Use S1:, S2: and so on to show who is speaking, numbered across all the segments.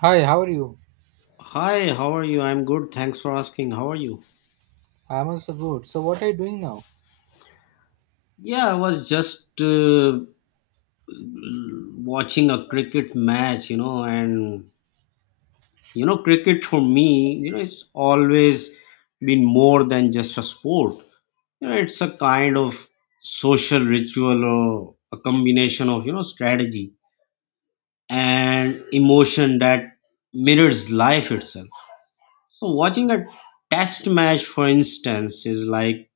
S1: Hi, how are you?
S2: Hi, how are you? I'm good. Thanks for asking. How are you?
S1: I'm also good. So, what are you doing now?
S2: Yeah, I was just watching a cricket match, and cricket for me, it's always been more than just a sport. It's a kind of social ritual or a combination of, strategy and emotion that mirrors life itself. So watching a test match, for instance, is like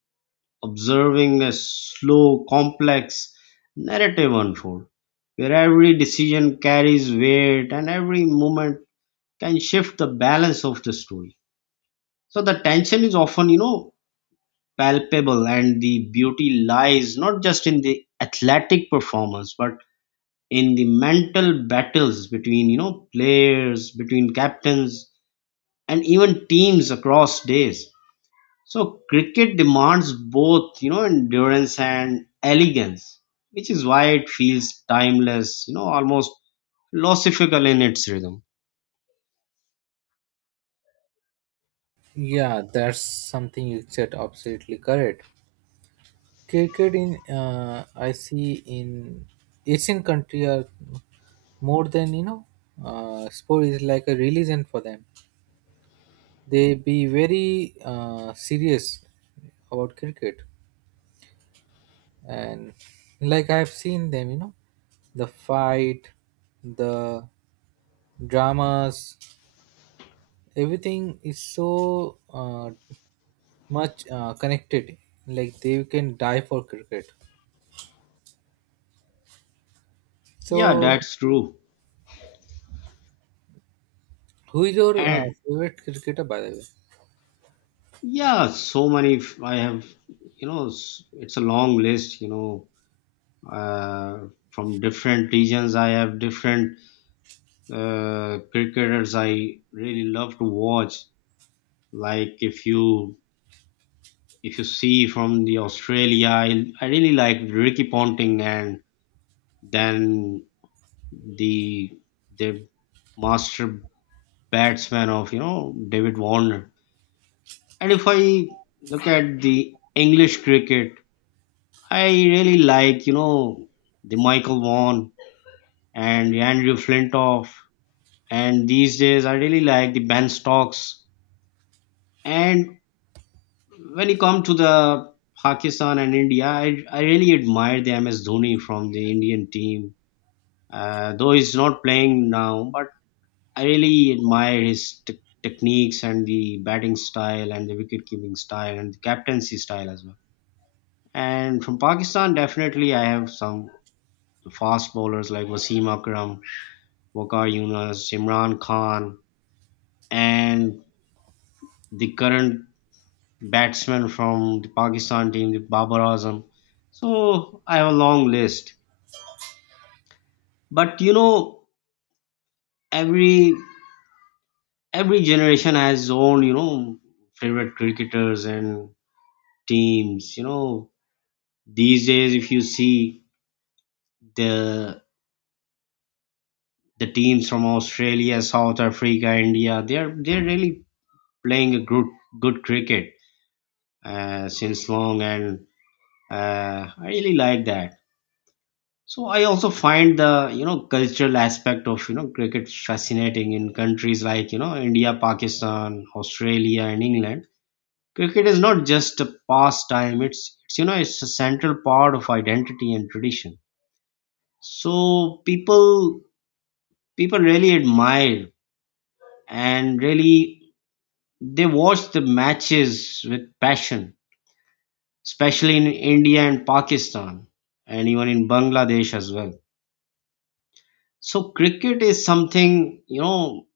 S2: observing a slow, complex narrative unfold, where every decision carries weight and every moment can shift the balance of the story. So the tension is often, palpable, and the beauty lies not just in the athletic performance, but in the mental battles between, players, between captains, and even teams across days. So cricket demands both, endurance and elegance, which is why it feels timeless, almost philosophical in its rhythm.
S1: Yeah, that's something you said absolutely correct. Cricket in I see in Asian country are more than you know sport is like a religion for them. They be very serious about cricket, and like I've seen them, you know, the fight, the dramas, everything is so much connected. Like they can die for cricket.
S2: Yeah,
S1: So,
S2: that's true.
S1: who is your
S2: And
S1: favorite cricketer, by the way?
S2: yeah, I have, it's a long list, from different regions. I have different cricketers I really love to watch. Like if you see from the Australia, I really like Ricky Ponting, and then the the master batsman of, David Warner. And if I look at the English cricket, I really like, the Michael Vaughan and the Andrew Flintoff, and these days I really like the Ben Stokes. And when you come to the Pakistan and India, I really admire the MS Dhoni from the Indian team. Though he's not playing now, but I really admire his techniques and the batting style and the wicket keeping style and the captaincy style as well. And from Pakistan, definitely I have some fast bowlers like Wasim Akram, Wakar Yunus, Imran Khan, and the current batsman from the Pakistan team, the Babar Azam. So I have a long list. But, every every generation has its own, favorite cricketers and teams. These days if you see the the teams from Australia, South Africa, India, they're really playing a good cricket since long, and I really like that. So I also find the, cultural aspect of, cricket fascinating in countries like, India, Pakistan, Australia and England. Cricket is not just a pastime, it's you know it's a central part of identity and tradition. So people really admire, and really they watch the matches with passion, especially in India and Pakistan and even in Bangladesh as well. So cricket is something,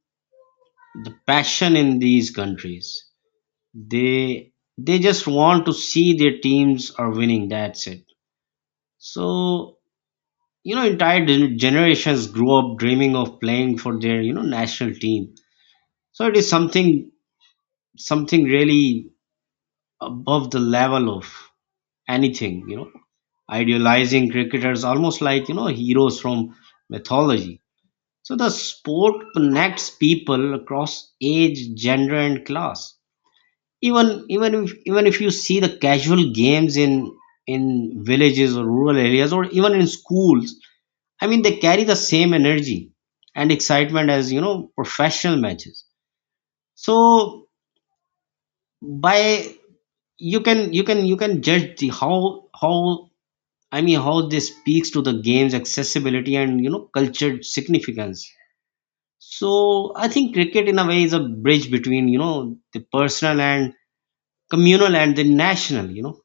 S2: the passion in these countries. They they just want to see their teams are winning, that's it. So, entire generations grew up dreaming of playing for their, national team, so it is something really above the level of anything, idealizing cricketers almost like, heroes from mythology. So the sport connects people across age, gender and class. Even if you see the casual games in villages or rural areas or even in schools, I mean, they carry the same energy and excitement as, professional matches. So, by you can judge the how I mean how this speaks to the game's accessibility and, cultured significance. So I think cricket in a way is a bridge between, the personal and communal and the national. You know,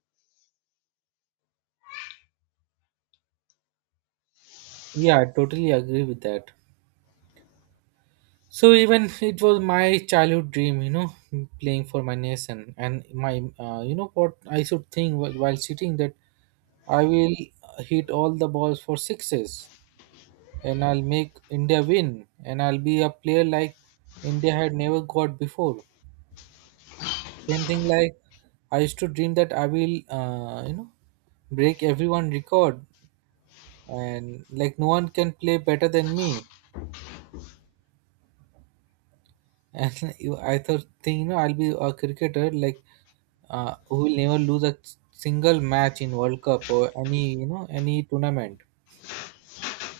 S1: Yeah, I totally agree with that. So even it was my childhood dream, you know, playing for my nation and my, you know, what I should think while sitting that I will hit all the balls for sixes and I'll make India win and I'll be a player like India had never got before. Same thing like I used to dream that I will, you know, break everyone record and like no one can play better than me. And you, think, you know, I'll be a cricketer like who will never lose a single match in World Cup or any, you know, any tournament.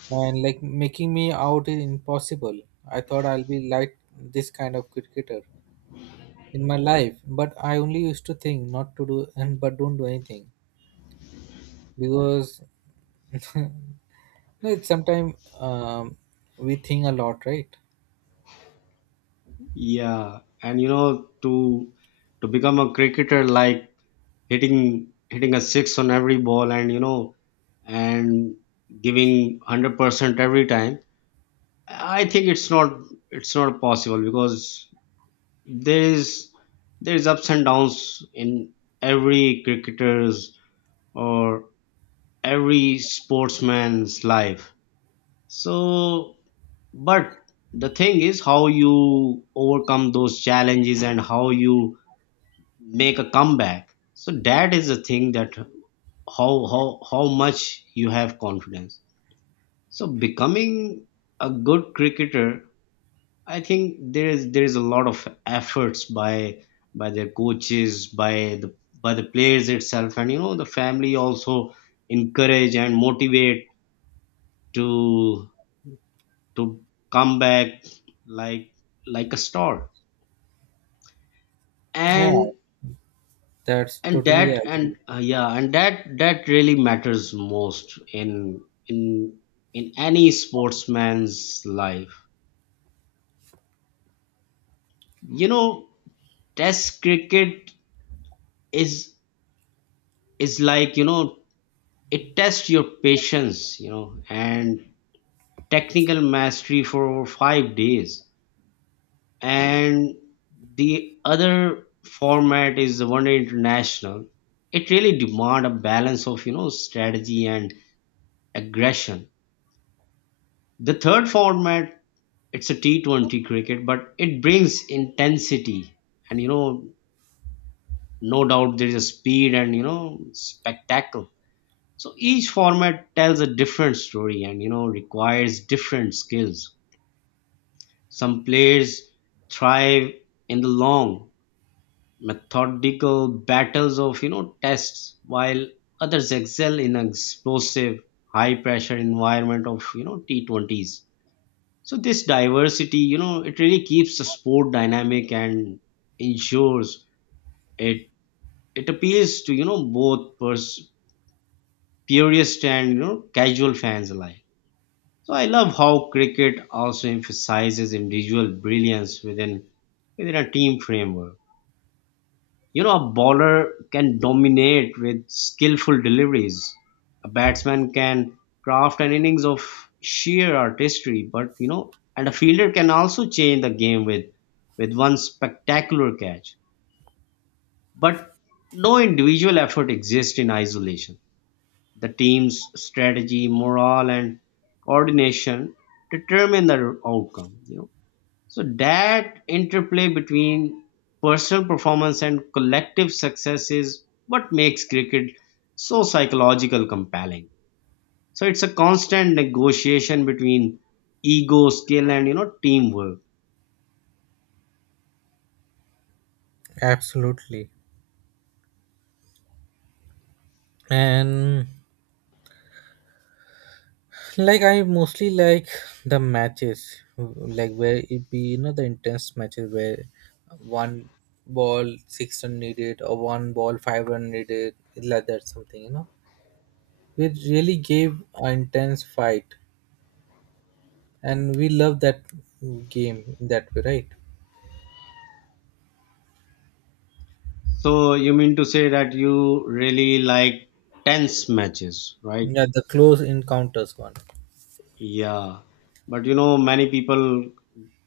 S1: And like making me out is impossible. I thought I'll be like this kind of cricketer in my life, but I only used to think not to do and but don't do anything because No, it's sometimes we think a lot, right?
S2: yeah, and, to become a cricketer like hitting a six on every ball, and and giving 100% every time, I think it's not possible, because there is there is ups and downs in every cricketer's or every sportsman's life. So, but the thing is how you overcome those challenges and how you make a comeback. So that is the thing, that how much you have confidence. So becoming a good cricketer, I think there is a lot of efforts by their coaches, by the players itself, and, the family also encourage and motivate to to come back like a star.
S1: Yeah,
S2: And
S1: that's
S2: and
S1: totally
S2: that and
S1: agree.
S2: yeah and that really matters most in in any sportsman's life. You know test cricket is is like, it tests your patience, and technical mastery for over 5 days. And the other format is the one day international. It really demand a balance of, strategy and aggression. The third format, it's a T20 cricket, but it brings intensity and, no doubt, there is a speed and, spectacle. So each format tells a different story and, requires different skills. Some players thrive in the long, methodical battles of, tests, while others excel in an explosive, high pressure environment of, T20s. So this diversity, it really keeps the sport dynamic and ensures it it appeals to, both purist and, casual fans alike. So I love how cricket also emphasizes individual brilliance within a team framework. A bowler can dominate with skillful deliveries. A batsman can craft an innings of sheer artistry, but, and a fielder can also change the game with one spectacular catch. But no individual effort exists in isolation. The team's strategy, morale, and coordination determine the outcome. So that interplay between personal performance and collective success is what makes cricket so psychological compelling. So it's a constant negotiation between ego, skill, and, teamwork.
S1: Absolutely. And like I mostly like the matches, like where it be you know the intense matches where one ball six run needed or one ball five run needed, like that something you know. We really gave an intense fight, and we love that game in that way, right?
S2: So you mean to say that you really like tense matches, right?
S1: Yeah, the close encounters one.
S2: Yeah, but, many people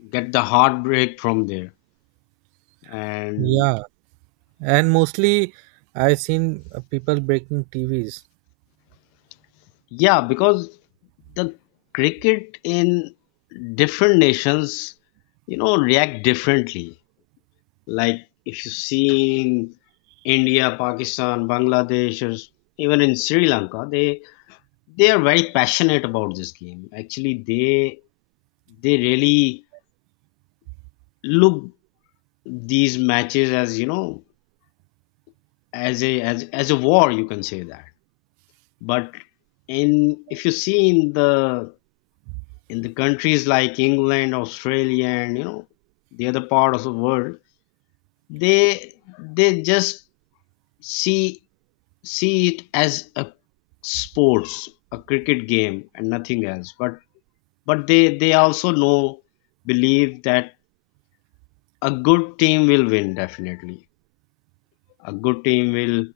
S2: get the heartbreak from there, and.
S1: Yeah, and mostly, I seen people breaking TVs.
S2: Yeah, because the cricket in different nations, react differently. Like if you see in India, Pakistan, Bangladesh, or even in Sri Lanka, they are very passionate about this game. Actually, they really look these matches as you know as a as as a war. You can say that, but in if you see in the countries like England, Australia, and, the other part of the world, they just see see it as a sports, a cricket game, and nothing else. But they also know believe that a good team will win definitely. A good team will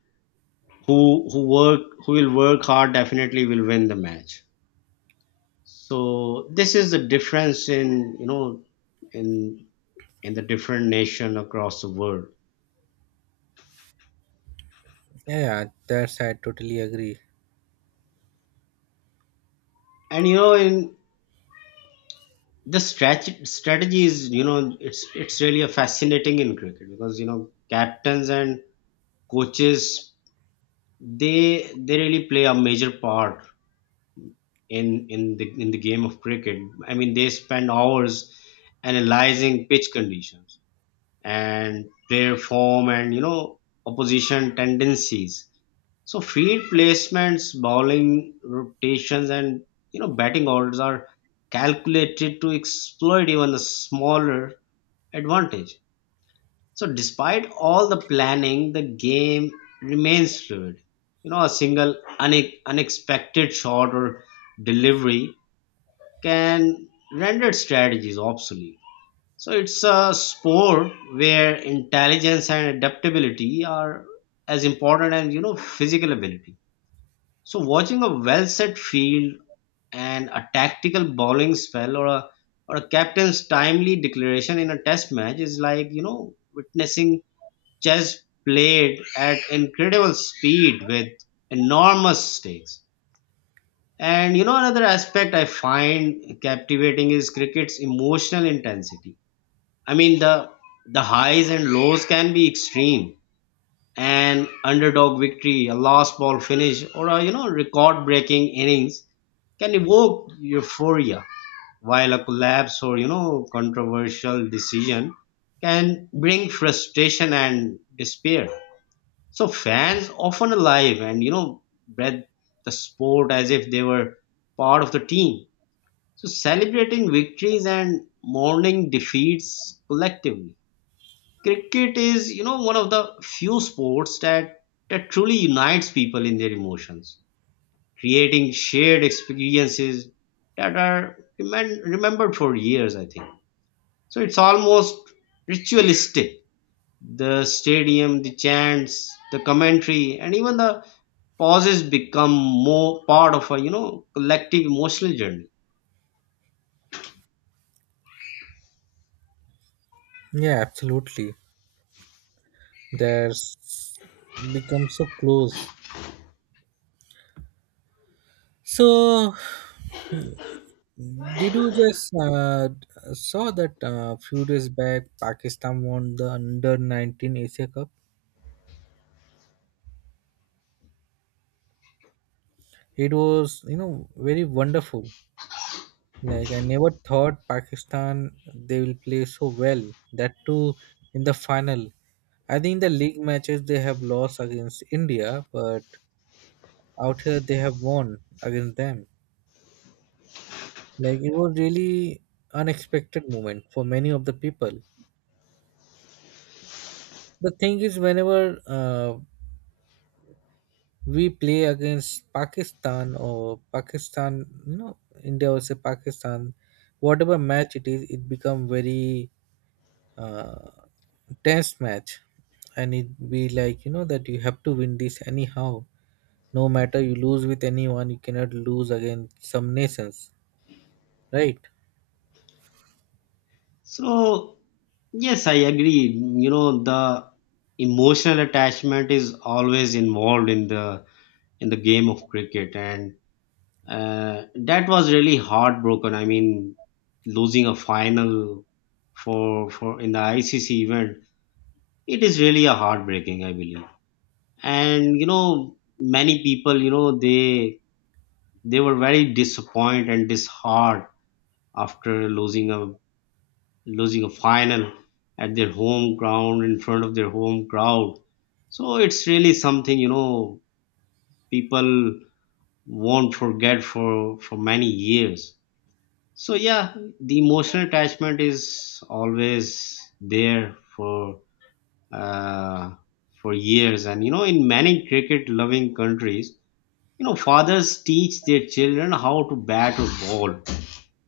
S2: who work who will work hard, definitely will win the match. So this is the difference in you know in in the different nation across the world.
S1: Yeah, yeah, that's I totally agree.
S2: And, in the strategy is, it's really a fascinating in cricket, because, captains and coaches, they really play a major part in the game of cricket. I mean, they spend hours analyzing pitch conditions and player form and, opposition tendencies. So field placements, bowling rotations, and, batting orders are calculated to exploit even the smaller advantage. So despite all the planning, the game remains fluid. A single unexpected shot or delivery can render strategies obsolete. So it's a sport where intelligence and adaptability are as important as, physical ability. So watching a well set field and a tactical bowling spell or a captain's timely declaration in a test match is like, witnessing chess played at incredible speed with enormous stakes. And, another aspect I find captivating is cricket's emotional intensity. I mean, the highs and lows can be extreme, an underdog victory, a last ball finish, or a, record-breaking innings can evoke euphoria, while a collapse or, controversial decision can bring frustration and despair. So fans often alive and, breathe the sport as if they were part of the team, so celebrating victories and mourning defeats collectively. Cricket is, one of the few sports that truly unites people in their emotions, creating shared experiences that are remembered for years, I think. So it's almost ritualistic, the stadium, the chants, the commentary, and even the pauses become more part of a, collective emotional journey.
S1: Yeah, absolutely. There's become so close. So, did you just saw that few days back Pakistan won the under 19 Asia Cup? It was, you know, very wonderful. Like I never thought Pakistan they will play so well. That too in the final. I think the league matches they have lost against India, but out here they have won against them. Like it was really unexpected moment for many of the people. The thing is, whenever we play against Pakistan or Pakistan, you know, India versus Pakistan, whatever match it is, it become very uh, test match and it be like you know that you have to win this anyhow, no matter you lose with anyone you cannot lose against some nations, right?
S2: So, yes, I agree. The emotional attachment is always involved in the game of cricket, and, that was really heartbroken. I mean, losing a final for in the ICC event, it is really a heartbreaking, I believe. And, many people, they were very disappointed and disheartened after losing a final at their home ground in front of their home crowd. So it's really something, people won't forget for many years. So yeah, the emotional attachment is always there uh, for years. And you know, in many cricket loving countries, you know, fathers teach their children how to bat or ball,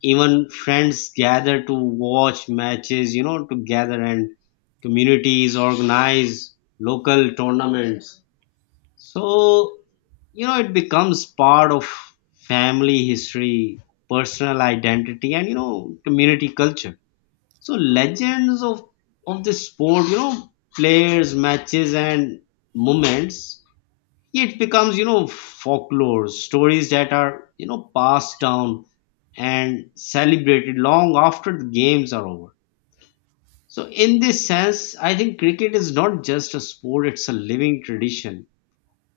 S2: even friends gather to watch matches, you know, together, and communities organize local tournaments. So, you know, it becomes part of family history, personal identity, and you know, community culture. So legends of this sport, you know, players, matches, and moments, it becomes, you know, folklore stories that are, you know, passed down and celebrated long after the games are over. So in this sense, I think cricket is not just a sport, it's a living tradition.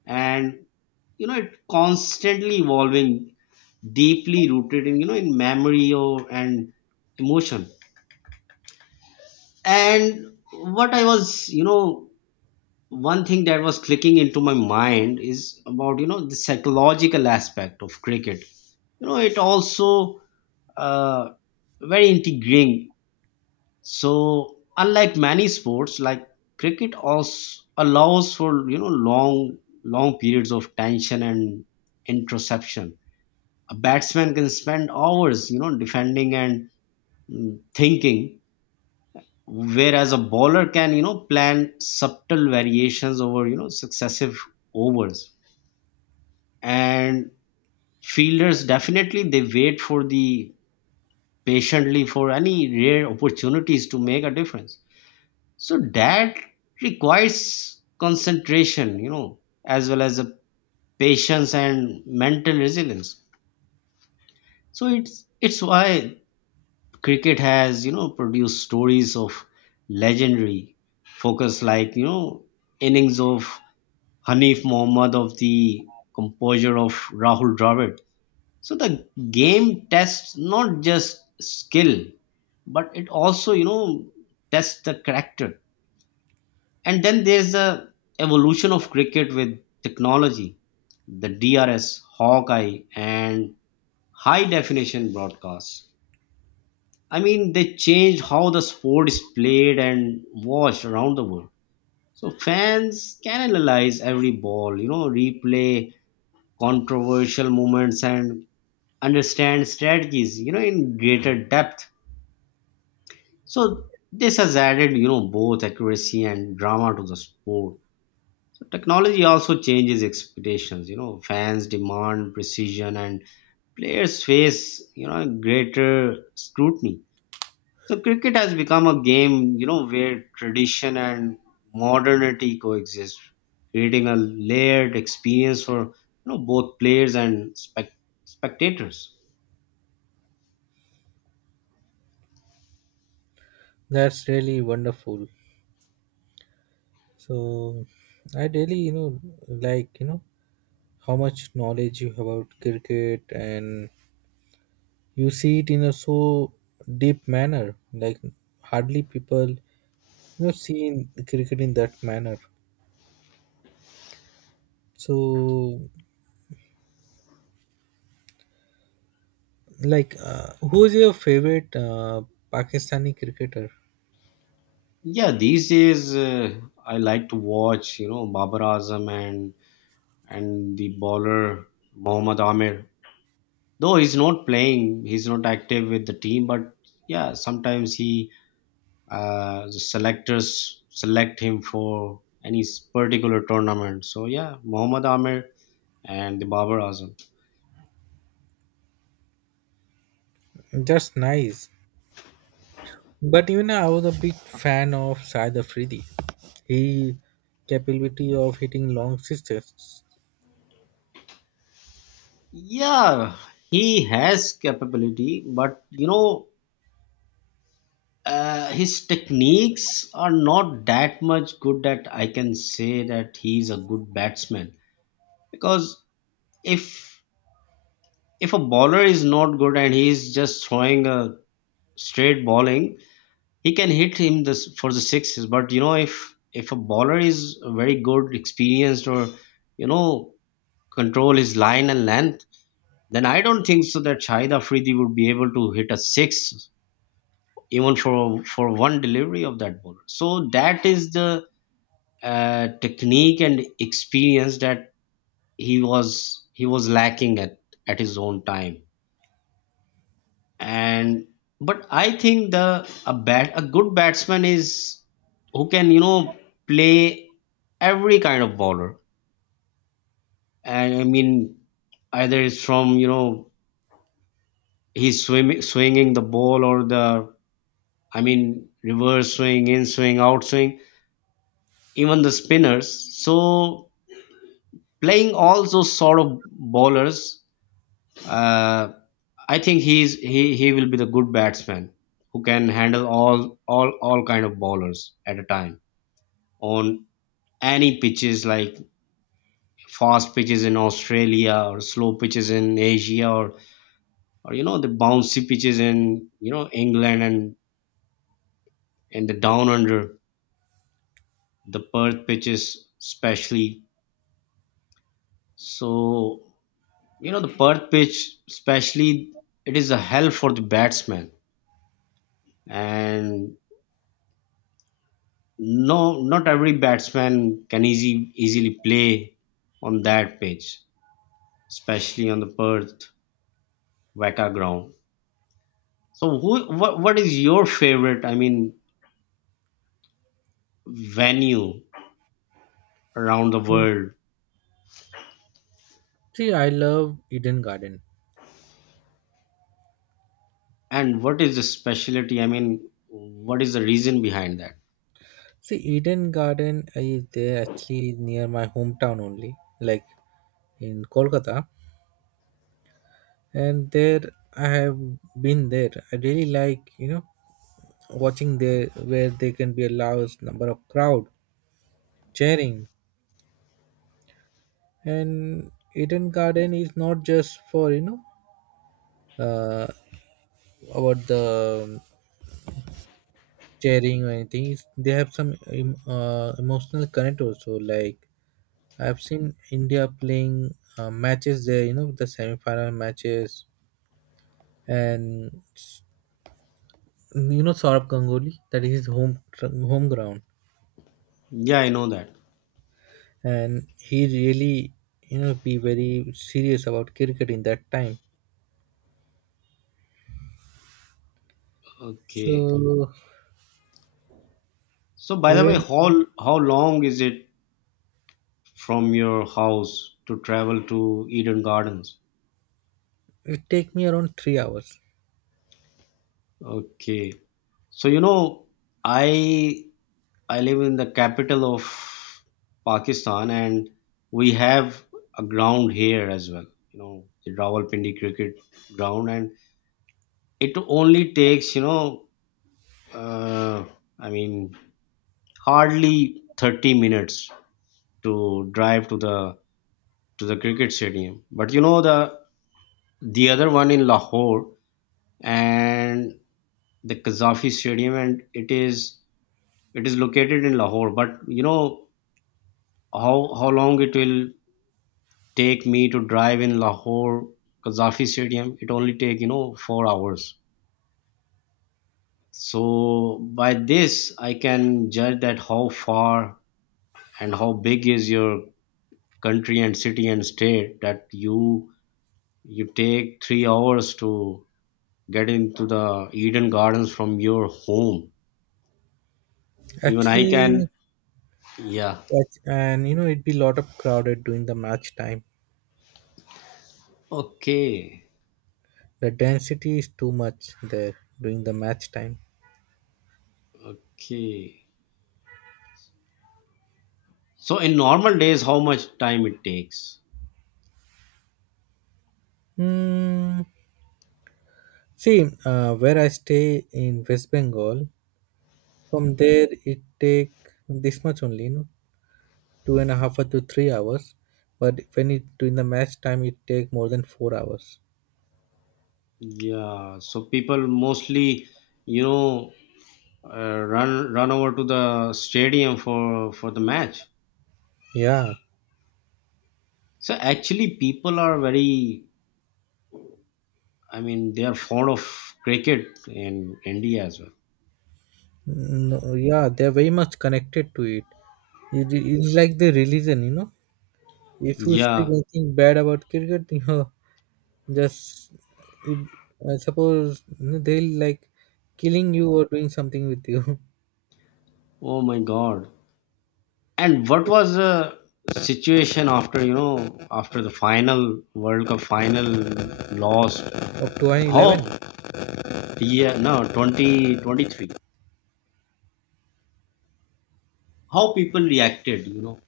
S2: And you know, it constantly evolving, deeply rooted in, you know, in memory or and emotion. And what I was, you know, one thing that was clicking into my mind is about, you know, the psychological aspect of cricket. You know, it also uh, very integrating. So unlike many sports, like cricket also allows for, you know, long long periods of tension and introspection. A batsman can spend hours, you know, defending and thinking, whereas a bowler can, you know, plan subtle variations over, you know, successive overs. And fielders, definitely they wait for the patiently for any rare opportunities to make a difference. So that requires concentration, you know, as well as a patience and mental resilience. So it's why cricket has, you know, produced stories of legendary focus, like, you know, innings of Hanif Mohammad, of the composure of Rahul Dravid. So the game tests not just skill, but it also, you know, tests the character. And then there's the evolution of cricket with technology, the DRS, Hawkeye, and high definition broadcasts. I mean, they changed how the sport is played and watched around the world. So fans can analyze every ball, you know, replay controversial movements and understand strategies, you know, in greater depth. So this has added, you know, both accuracy and drama to the sport. So technology also changes expectations, you know, fans demand precision and players face, you know, greater scrutiny. So cricket has become a game, you know, where tradition and modernity coexist, creating a layered experience for, you know, both players and spectators.
S1: That's really wonderful. So I really you know like you know how much knowledge you have about cricket and you see it in a so deep manner, like hardly people you know see in cricket in that manner. So like, who's your favorite Pakistani cricketer?
S2: Yeah, these days I like to watch, you know, Babar Azam and the bowler Mohammad Amir. Though he's not playing, he's not active with the team, but yeah, sometimes he the selectors select him for any particular tournament. So yeah, Mohammad Amir and the Babar Azam.
S1: Just nice. But even I was a big fan of Syed Afridi. He capability of hitting long sixes.
S2: Yeah, he has capability, but you know his techniques are not that much good that I can say that he's a good batsman. Because if a bowler is not good and he's just throwing a straight bowling, he can hit him this for the sixes. But you know, if a bowler is very good, experienced, or you know, control his line and length, then I don't think so that Shahid Afridi would be able to hit a six even for one delivery of that bowler. So that is the technique and experience that he was lacking at his own time. And but I think the a good batsman is who can, you know, play every kind of bowler. And I mean, either it's from, you know, swinging the ball or the, I mean, reverse swing, in swing, out swing, even the spinners. So playing all those sort of bowlers, Uh, I think he will be the good batsman who can handle all kind of bowlers at a time, on any pitches, like fast pitches in Australia or slow pitches in Asia, or you know, the bouncy pitches in, you know, England and the down under, the Perth pitches especially. So you know, the Perth pitch especially, it is a hell for the batsman. And no, not every batsman can easily play on that pitch, especially on the Perth Weka ground. So, what is your favorite, I mean, venue around the world,
S1: See, I love Eden Garden.
S2: and what is the specialty? I mean, what is the reason behind that?
S1: See, Eden Garden is there actually near my hometown only, like in Kolkata. And there I have been there. I really like, you know, watching there where they can be a large number of crowd sharing. And Eden Garden is not just for you know uh, about the sharing or anything. It's, they have some emotional connect also. Like I've seen India playing matches there. You know the semi-final matches and you know Saurabh Ganguly that is his home ground
S2: Yeah, I know that.
S1: and he really you know be very serious about cricket in that time.
S2: Okay.
S1: So
S2: So, by the way,
S1: even
S2: how long is it from your house to travel to Eden Gardens?
S1: it take me around 3 hours.
S2: Okay. So, you know, I I live in the capital of Pakistan, and we have a ground here as well. You know, the Rawalpindi cricket ground, and it only takes, you know, uh, I mean, hardly 30 minutes to drive to the cricket stadium. But you know, the other one in Lahore and the Qazafi Stadium, and it is located in Lahore. But you know, how long it will take me to drive in Lahore Qaddafi Stadium. It only take, you know, 4 hours. So by this, I can judge that how far and how big is your country and city and state, that you take 3 hours to get into the Eden Gardens from your home. Even I can,
S1: Actually,
S2: yeah.
S1: and you know, it'd be a lot of crowded during the match time.
S2: Okay,
S1: The density is too much there during the match time.
S2: okay. So in normal days, how much time it takes?
S1: Mm, see, where I stay in West Bengal, from there it take this much only, you know, two and a half or to 3 hours. But when it during the match time, it take more than 4 hours.
S2: Yeah, so people mostly, you know, run over to the stadium for the match.
S1: Yeah,
S2: So actually, people are very, I mean, they are fond of cricket in India as well.
S1: no, yeah, they're very much connected to it. It is like the religion, you know. If you speak
S2: Yeah.
S1: anything bad about cricket, you know, just if, I suppose they'll like killing you or doing something with you
S2: Oh my God. And what was the situation after, you know, after the final World Cup final loss?
S1: up to
S2: How,
S1: 111.
S2: yeah, no, 2023? How people reacted, you know?